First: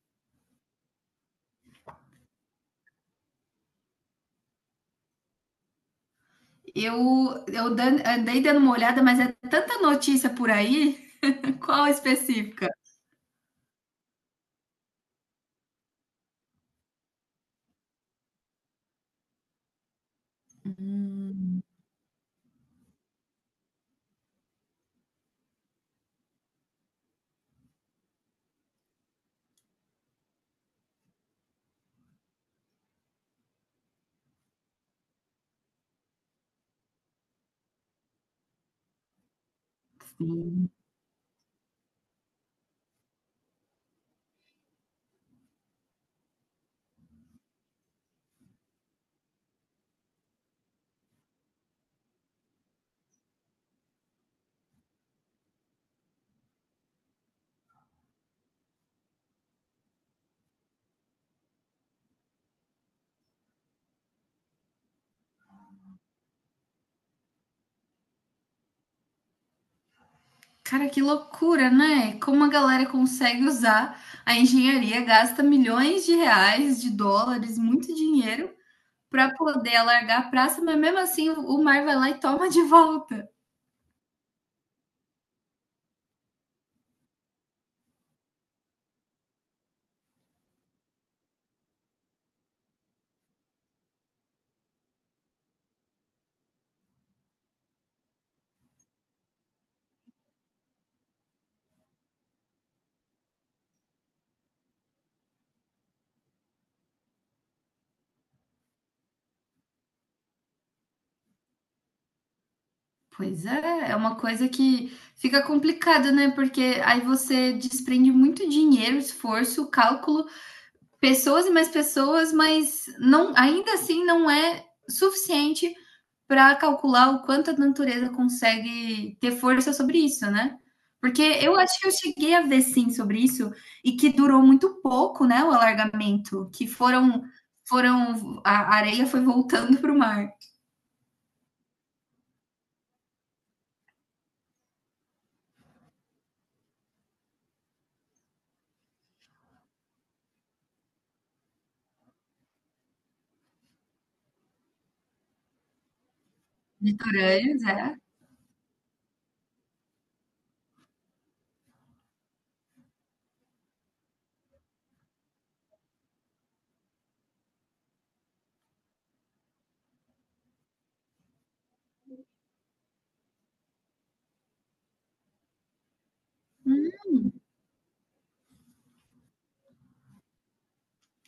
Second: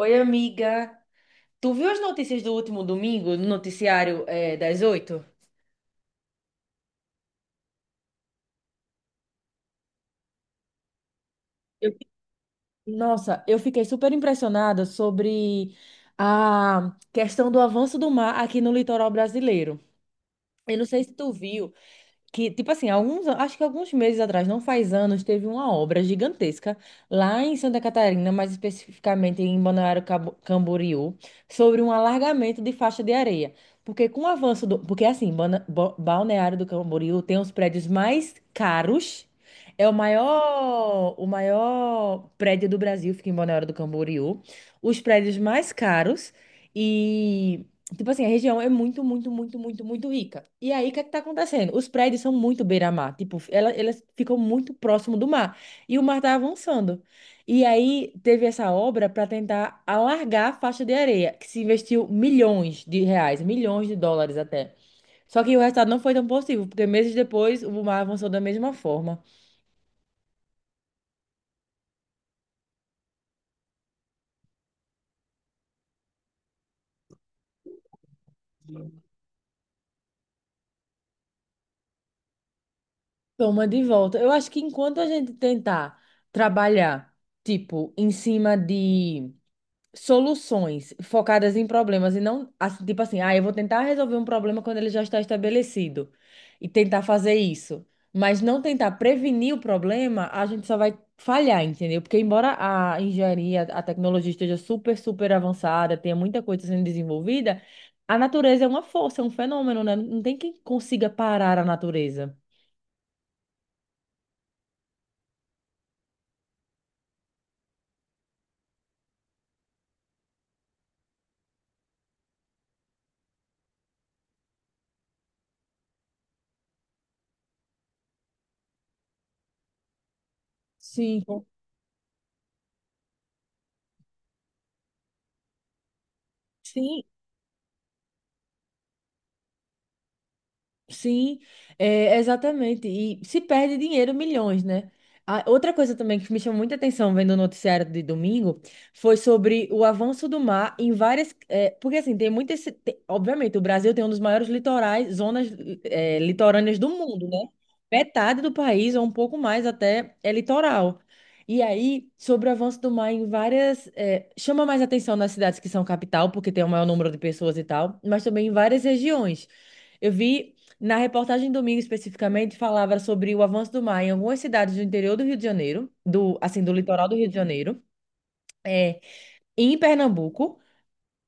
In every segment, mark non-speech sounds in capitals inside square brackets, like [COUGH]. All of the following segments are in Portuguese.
Oi, amiga. Tu viu as notícias do último domingo no noticiário das oito? Eu dan- andei dando uma olhada, mas é tanta notícia por aí. [LAUGHS] Qual Eu- específica? Nossa, eu fiquei super impressionada sobre a questão do avanço do mar aqui no litoral brasileiro. Eu não sei se tu Hum, viu, que, tipo assim, acho que alguns meses atrás, não faz anos, teve uma obra gigantesca lá em Santa Catarina, mais especificamente em Balneário Camboriú, sobre um alargamento de faixa de areia. Porque com o avanço do. Porque assim, Balneário do Camboriú tem os prédios mais caros. É o sim. maior, o maior prédio do Brasil, fica em Balneário do Camboriú. Os prédios mais caros. Tipo assim, a região é muito, muito, muito, muito, muito rica. E aí, o que é que tá acontecendo? Os prédios são muito beira-mar. Tipo, elas ficam muito próximo do mar. E o mar tá avançando. E aí, teve essa obra para tentar alargar a faixa de areia, que se investiu milhões de reais, milhões de dólares até. Só que o resultado não foi tão possível, porque meses depois o mar avançou da mesma forma. Cara, que loucura, né? Como a galera consegue usar a engenharia, gasta milhões de reais, de dólares, muito dinheiro para poder alargar a praça, mas mesmo assim o mar vai lá e toma de volta. Toma de volta. Eu acho que enquanto a gente tentar trabalhar, tipo, em cima de soluções focadas em problemas e não, assim, tipo assim, ah, eu vou tentar resolver um problema quando ele já está estabelecido e tentar fazer isso, mas não tentar prevenir o problema, a gente só vai falhar, entendeu? Porque embora a engenharia, a tecnologia esteja super, super avançada, tenha muita coisa sendo desenvolvida, a natureza é uma força, é um fenômeno, né? Não tem quem consiga parar a natureza. Pois é, é uma coisa que fica complicada, né? Porque aí você desprende muito dinheiro, esforço, cálculo pessoas e mais pessoas, mas não, ainda assim não é suficiente para calcular o quanto a natureza consegue ter força sobre isso, né? Sim, Porque eu acho que eu cheguei a ver sim sobre isso e que durou muito pouco, né, o alargamento, que sim, foram a areia foi voltando para o mar. sim, é, exatamente. E se perde dinheiro, milhões, né? Outra coisa também que me chamou muita atenção vendo o noticiário de domingo foi sobre o avanço do mar em várias. É, porque, assim, tem muitas. Obviamente, o Brasil tem um dos maiores litorais, zonas, é, litorâneas do mundo, né? Litorâneos, é. Metade do país, ou um pouco mais até, é litoral. E aí, sobre o avanço do mar em várias. É, chama mais atenção nas cidades que são capital, porque tem o maior número de pessoas e tal, mas também em várias regiões. Eu vi na reportagem domingo especificamente falava sobre o avanço do mar em algumas cidades do interior do Rio de Janeiro, do assim do litoral do Rio de Janeiro, é, em Pernambuco,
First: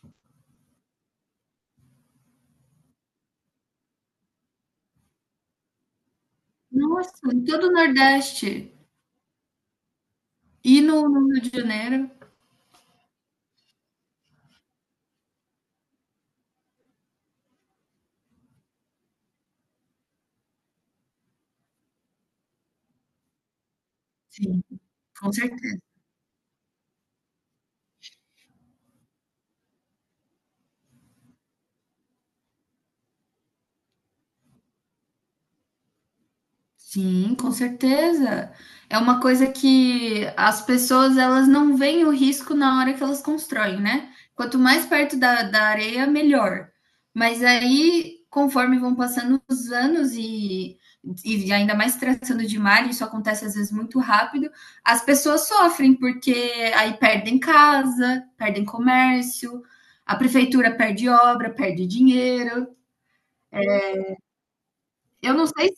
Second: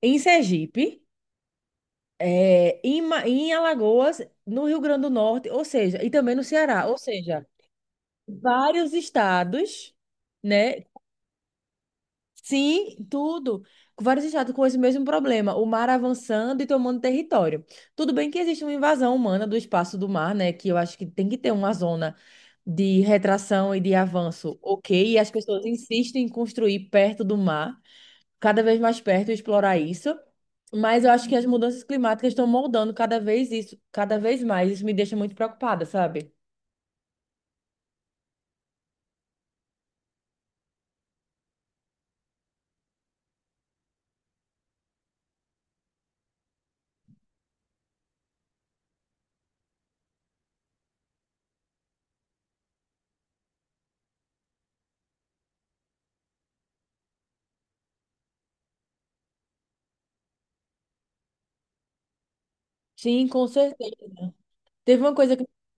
em Sergipe, é, em Alagoas, no Rio Grande do Norte, ou seja, e também no Ceará, ou Nossa, em seja, todo o Nordeste vários estados, e né. no, no Rio de Janeiro, Sim, tudo. Vários estados com esse mesmo problema, o mar avançando e tomando território. Tudo bem que existe uma invasão humana do espaço do mar, né? Que eu acho que tem que ter uma zona de retração e de avanço, sim, ok? E as com pessoas certeza. insistem em construir perto do mar, cada vez mais perto, e explorar isso. Mas eu acho que as mudanças climáticas estão moldando cada vez isso, cada vez mais. Isso me deixa muito preocupada, sabe? Sim, com certeza. É uma coisa que as pessoas elas não veem o risco na hora que elas constroem, né? Quanto mais perto da areia, melhor. Mas aí, conforme vão passando os anos e ainda mais tratando de mar, isso acontece às vezes muito rápido, as pessoas sofrem, porque aí perdem casa, perdem comércio, a prefeitura perde obra, perde dinheiro. Sim, com certeza. Teve uma Eu coisa que não sei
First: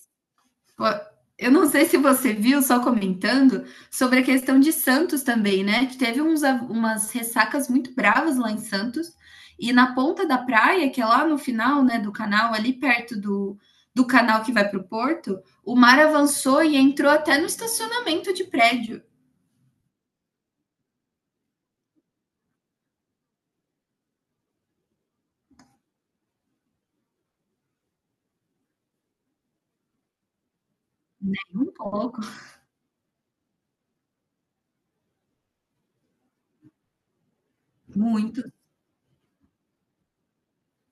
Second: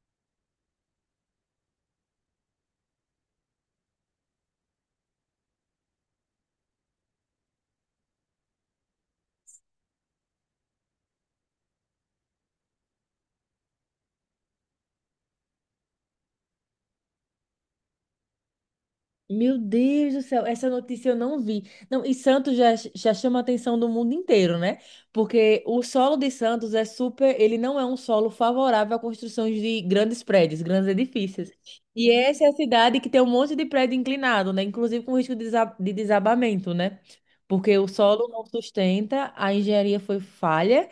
Eu não sei se você viu, só comentando, sobre a questão de Santos também, né? Que teve uns, umas ressacas muito bravas lá em Santos. E na ponta da praia, que é lá no final, né, do canal, ali perto do, do canal que vai para o Porto, o mar avançou e entrou até no estacionamento de prédio. Meu Deus do céu, essa notícia eu não vi. Não, e Santos já chama a atenção do mundo inteiro, né? Porque o solo de Santos é super, ele não é um solo favorável à construção de grandes prédios, grandes edifícios. Um E pouco. essa é a cidade que tem um monte de prédio inclinado, né? Inclusive com risco de de desabamento, né? Porque o solo Muito não sustenta, a engenharia foi falha,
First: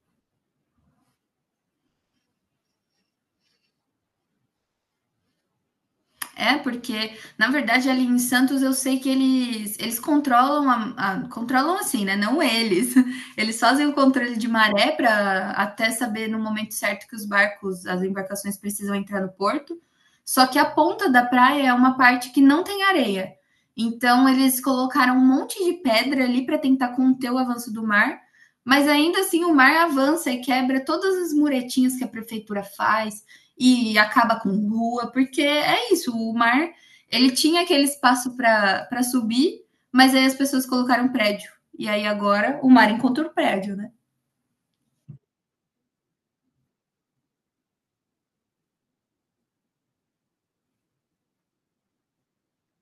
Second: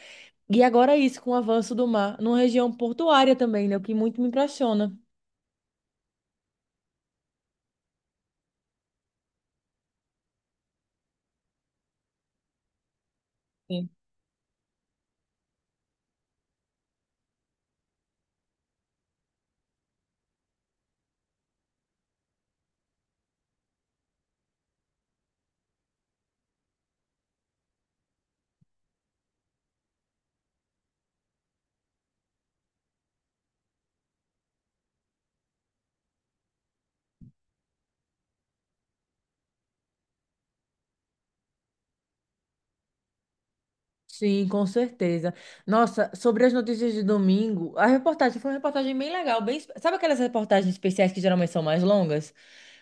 e agora é isso com o avanço do mar, numa região portuária também, né? O que muito me impressiona. é, porque, na verdade, ali em Santos eu sei que eles controlam a, controlam assim, né? Não eles. [LAUGHS] Eles fazem o controle de maré para até saber no momento certo que os barcos, as embarcações precisam entrar no porto. Só que a ponta da praia é uma parte que não tem areia. Então eles colocaram um monte de pedra ali para tentar conter o avanço do mar, mas ainda assim o mar avança e quebra todas as muretinhas que a prefeitura faz e acaba com rua, porque é isso, o mar, ele tinha aquele espaço para subir, mas aí as pessoas colocaram prédio. E aí agora o mar encontrou o prédio, né? Sim, com certeza. Nossa, sobre as notícias de domingo, a reportagem foi uma reportagem bem legal, bem, sabe aquelas reportagens especiais que geralmente são mais longas?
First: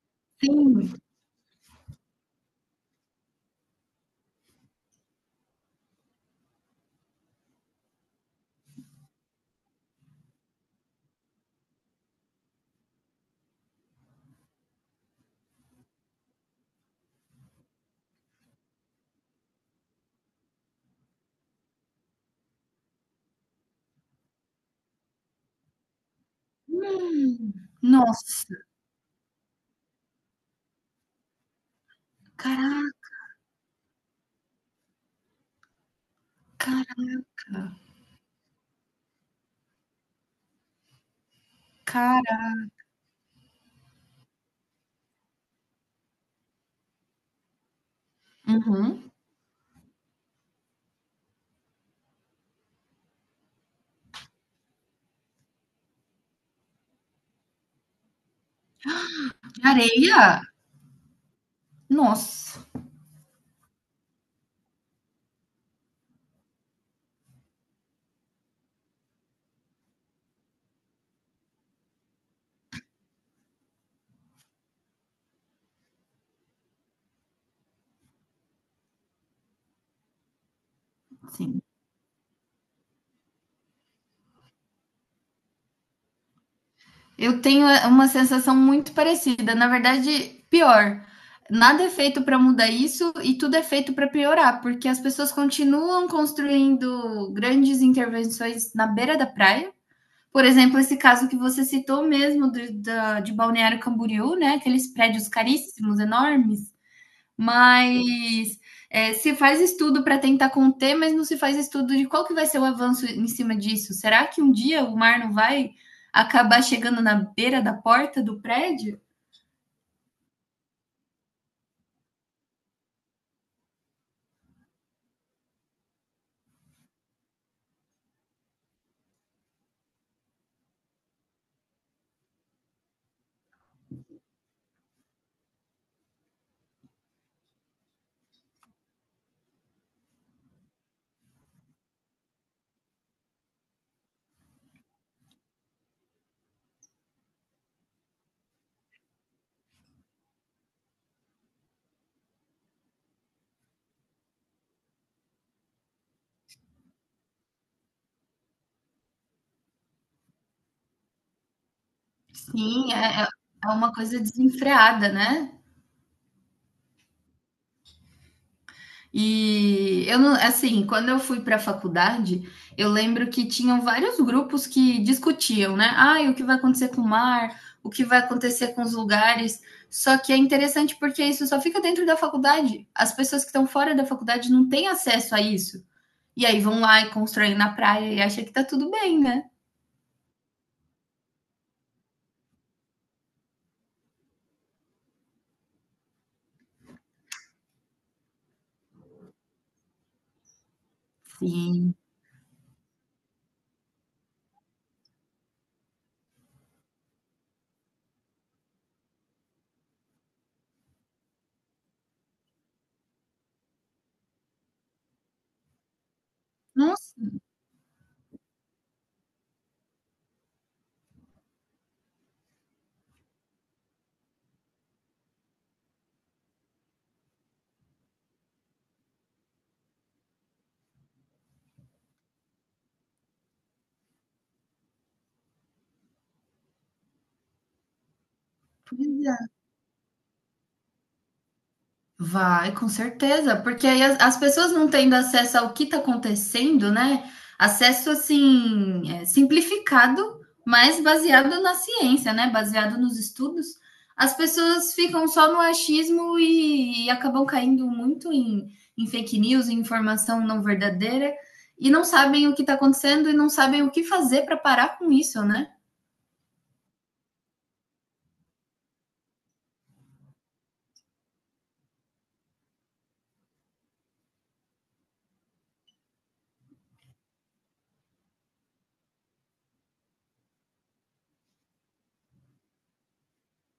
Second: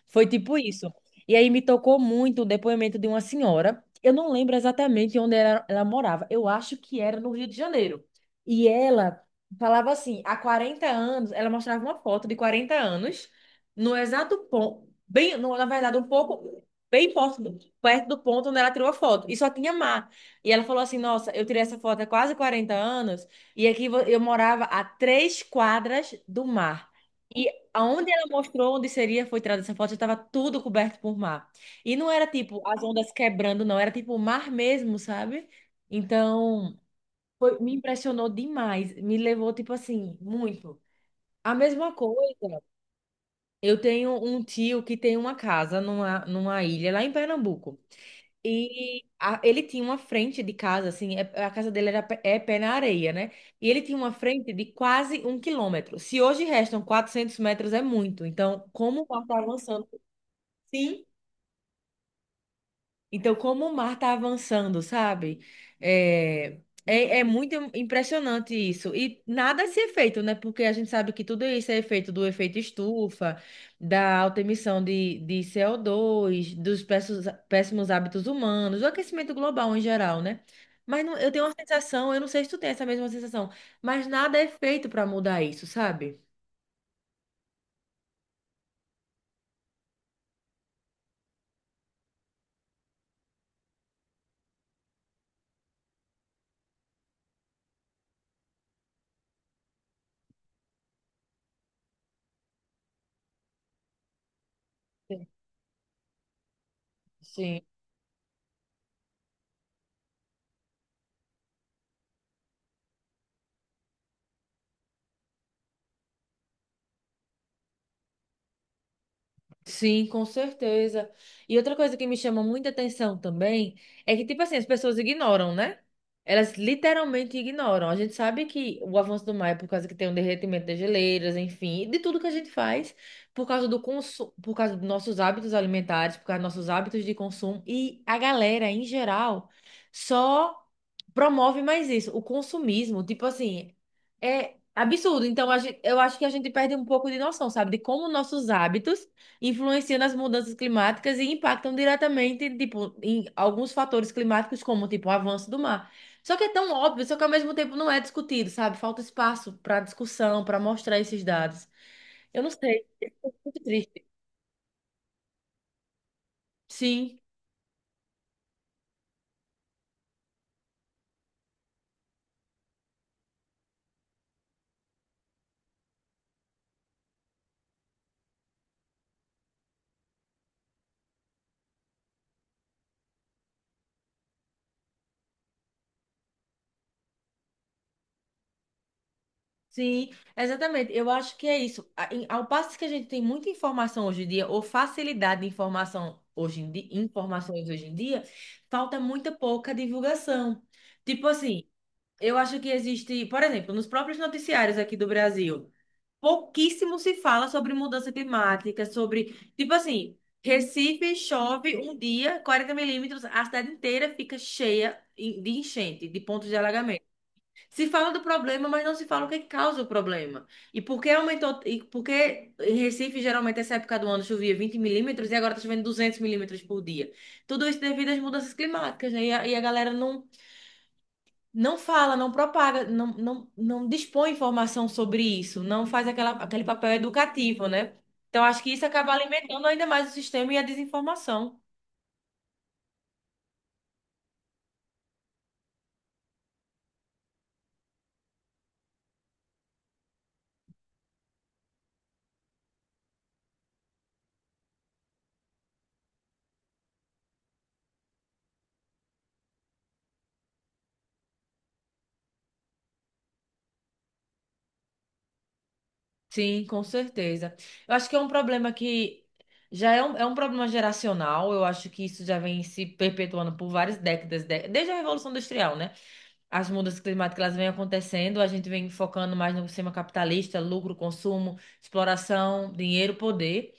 Foi tipo isso. Sim. E aí me tocou muito o depoimento de uma senhora. Eu não lembro exatamente onde ela morava. Eu acho que era no Rio de Janeiro. E ela falava assim, há 40 anos, ela mostrava uma foto de 40 anos, no exato ponto, bem, na verdade, um pouco bem perto do ponto onde ela tirou a foto. E só tinha mar. E ela falou assim: Nossa, eu tirei essa foto há quase 40 anos e aqui eu morava a 3 quadras do mar. E Hum, aonde ela nossa, mostrou onde seria foi tirada essa foto, já estava tudo coberto por mar. E não era tipo as caraca, ondas quebrando, não, era tipo o mar mesmo, sabe? Então, me impressionou demais, me levou tipo assim, muito. A mesma cara. coisa, eu tenho um tio que tem uma casa numa ilha lá em Pernambuco. E Uhum. Ele tinha uma frente de casa, assim, a casa dele é pé na areia, né? E ele tinha uma frente de quase 1 quilômetro. Se hoje restam 400 metros, é muito. Então, como o mar está avançando? Areia? Sim. Nossa, Então, como o mar está avançando, sabe? É, é muito impressionante isso. E nada se é feito, né? Porque a gente sabe que tudo isso é efeito do efeito estufa, da alta emissão de CO2, dos péssimos, péssimos hábitos humanos, do aquecimento global em geral, né? Mas eu tenho uma sim. sensação, eu não sei se tu tem essa mesma sensação, mas nada é feito para mudar isso, sabe? Eu tenho uma sensação muito parecida, na verdade, pior. Nada é feito para mudar isso e tudo é feito para piorar, porque as pessoas continuam construindo grandes intervenções na beira da praia. Por exemplo, esse caso que você citou mesmo de Balneário Camboriú, né? Aqueles prédios caríssimos, enormes, Sim. mas é, se faz estudo para tentar conter, mas não se faz estudo de qual que vai ser o avanço em cima disso. Será que um dia o mar não vai acabar chegando na beira da porta do prédio? Sim, com certeza. E outra coisa que me chama muita atenção também é que, tipo assim, as pessoas ignoram, né? Elas literalmente ignoram. A gente sabe que o avanço do mar é por causa que tem um derretimento das geleiras, enfim, e de tudo que a gente faz, por causa do consumo, por causa dos nossos hábitos alimentares, por causa dos nossos hábitos de consumo. E a galera, em geral, só promove mais isso, o consumismo. Tipo assim, é absurdo. Então, a gente, eu acho que a gente perde um pouco de noção, sabe? De como nossos hábitos influenciam nas mudanças climáticas e impactam diretamente, tipo, em alguns fatores climáticos, como, tipo, o avanço do mar. Só que é tão óbvio, só que ao mesmo tempo não é discutido, sabe? Falta espaço para discussão, para mostrar esses dados. Eu não sei, Sim, é, muito é uma triste. coisa desenfreada, né? Sim, E eu não, assim, quando eu fui para a faculdade, eu lembro que tinham vários grupos que discutiam, né? Ah, o que vai acontecer com o mar, o que vai acontecer com os lugares. Só que é interessante porque isso só fica dentro da faculdade. As pessoas que estão fora da faculdade não têm acesso a isso. E aí vão lá e constroem na praia e acham que tá tudo bem, né? sim, exatamente. Eu acho que é isso. Ao passo que a gente tem muita informação hoje em dia, ou facilidade de informação hoje em dia, informações hoje em dia, falta muita pouca divulgação. Tipo assim, Sim. eu acho que existe, por exemplo, nos próprios noticiários aqui do Brasil, pouquíssimo se fala sobre mudança climática, sobre, tipo assim, Recife chove um dia, 40 milímetros, a cidade inteira fica cheia de enchente, de pontos de alagamento. Nossa, Se fala do problema, mas não se fala o que causa o problema. E por que aumentou, e por que em Recife, geralmente, essa época do ano chovia 20 milímetros e agora está chovendo 200 milímetros por dia. Tudo isso devido às mudanças climáticas, né? E a galera não fala, não propaga, não, não, não dispõe informação sobre isso, não faz aquele papel educativo, né? Então, acho que isso pois acaba é. alimentando ainda mais o sistema e a desinformação. Vai, com certeza, porque aí as pessoas não tendo acesso ao que está acontecendo, né? Acesso assim, é, simplificado, mas baseado na ciência, né? Baseado nos estudos, as pessoas ficam só no achismo e acabam caindo muito em fake news, em informação não verdadeira, e não sabem o que está acontecendo e não sabem o que fazer para parar com isso, né? Sim, com certeza. Eu acho que é um problema que já é um problema geracional, eu acho que isso já vem se perpetuando por várias décadas, desde a Revolução Industrial, né? As mudanças climáticas elas vêm acontecendo, a gente vem focando mais no sistema capitalista, lucro, consumo, exploração, dinheiro, poder.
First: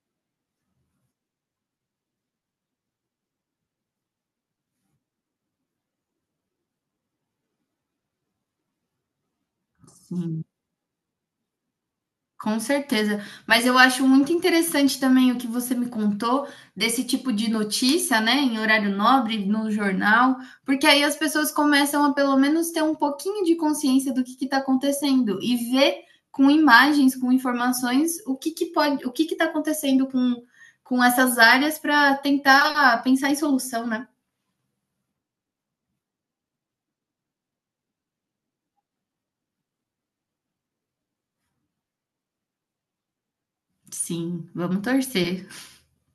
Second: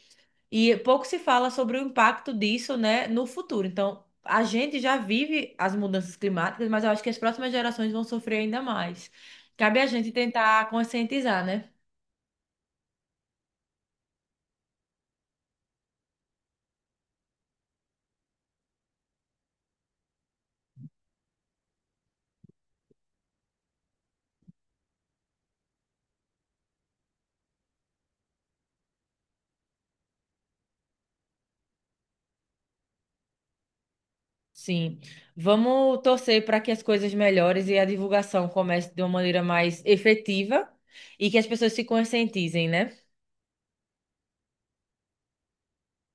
E pouco se fala sobre o impacto disso, né, no futuro. Então, a gente já vive as mudanças climáticas, mas eu acho que as próximas gerações vão sofrer ainda mais. Cabe a gente Sim. tentar conscientizar, né? Com certeza. Mas eu acho muito interessante também o que você me contou desse tipo de notícia, né, em horário nobre, no jornal, porque aí as pessoas começam a pelo menos ter um pouquinho de consciência do que está acontecendo e ver com imagens, com informações, o que, que pode, o que está acontecendo com essas áreas para tentar pensar em solução, né? Sim. Vamos torcer para que as coisas melhores e a divulgação comece de uma maneira mais efetiva e que as pessoas se conscientizem, né? Sim, vamos torcer.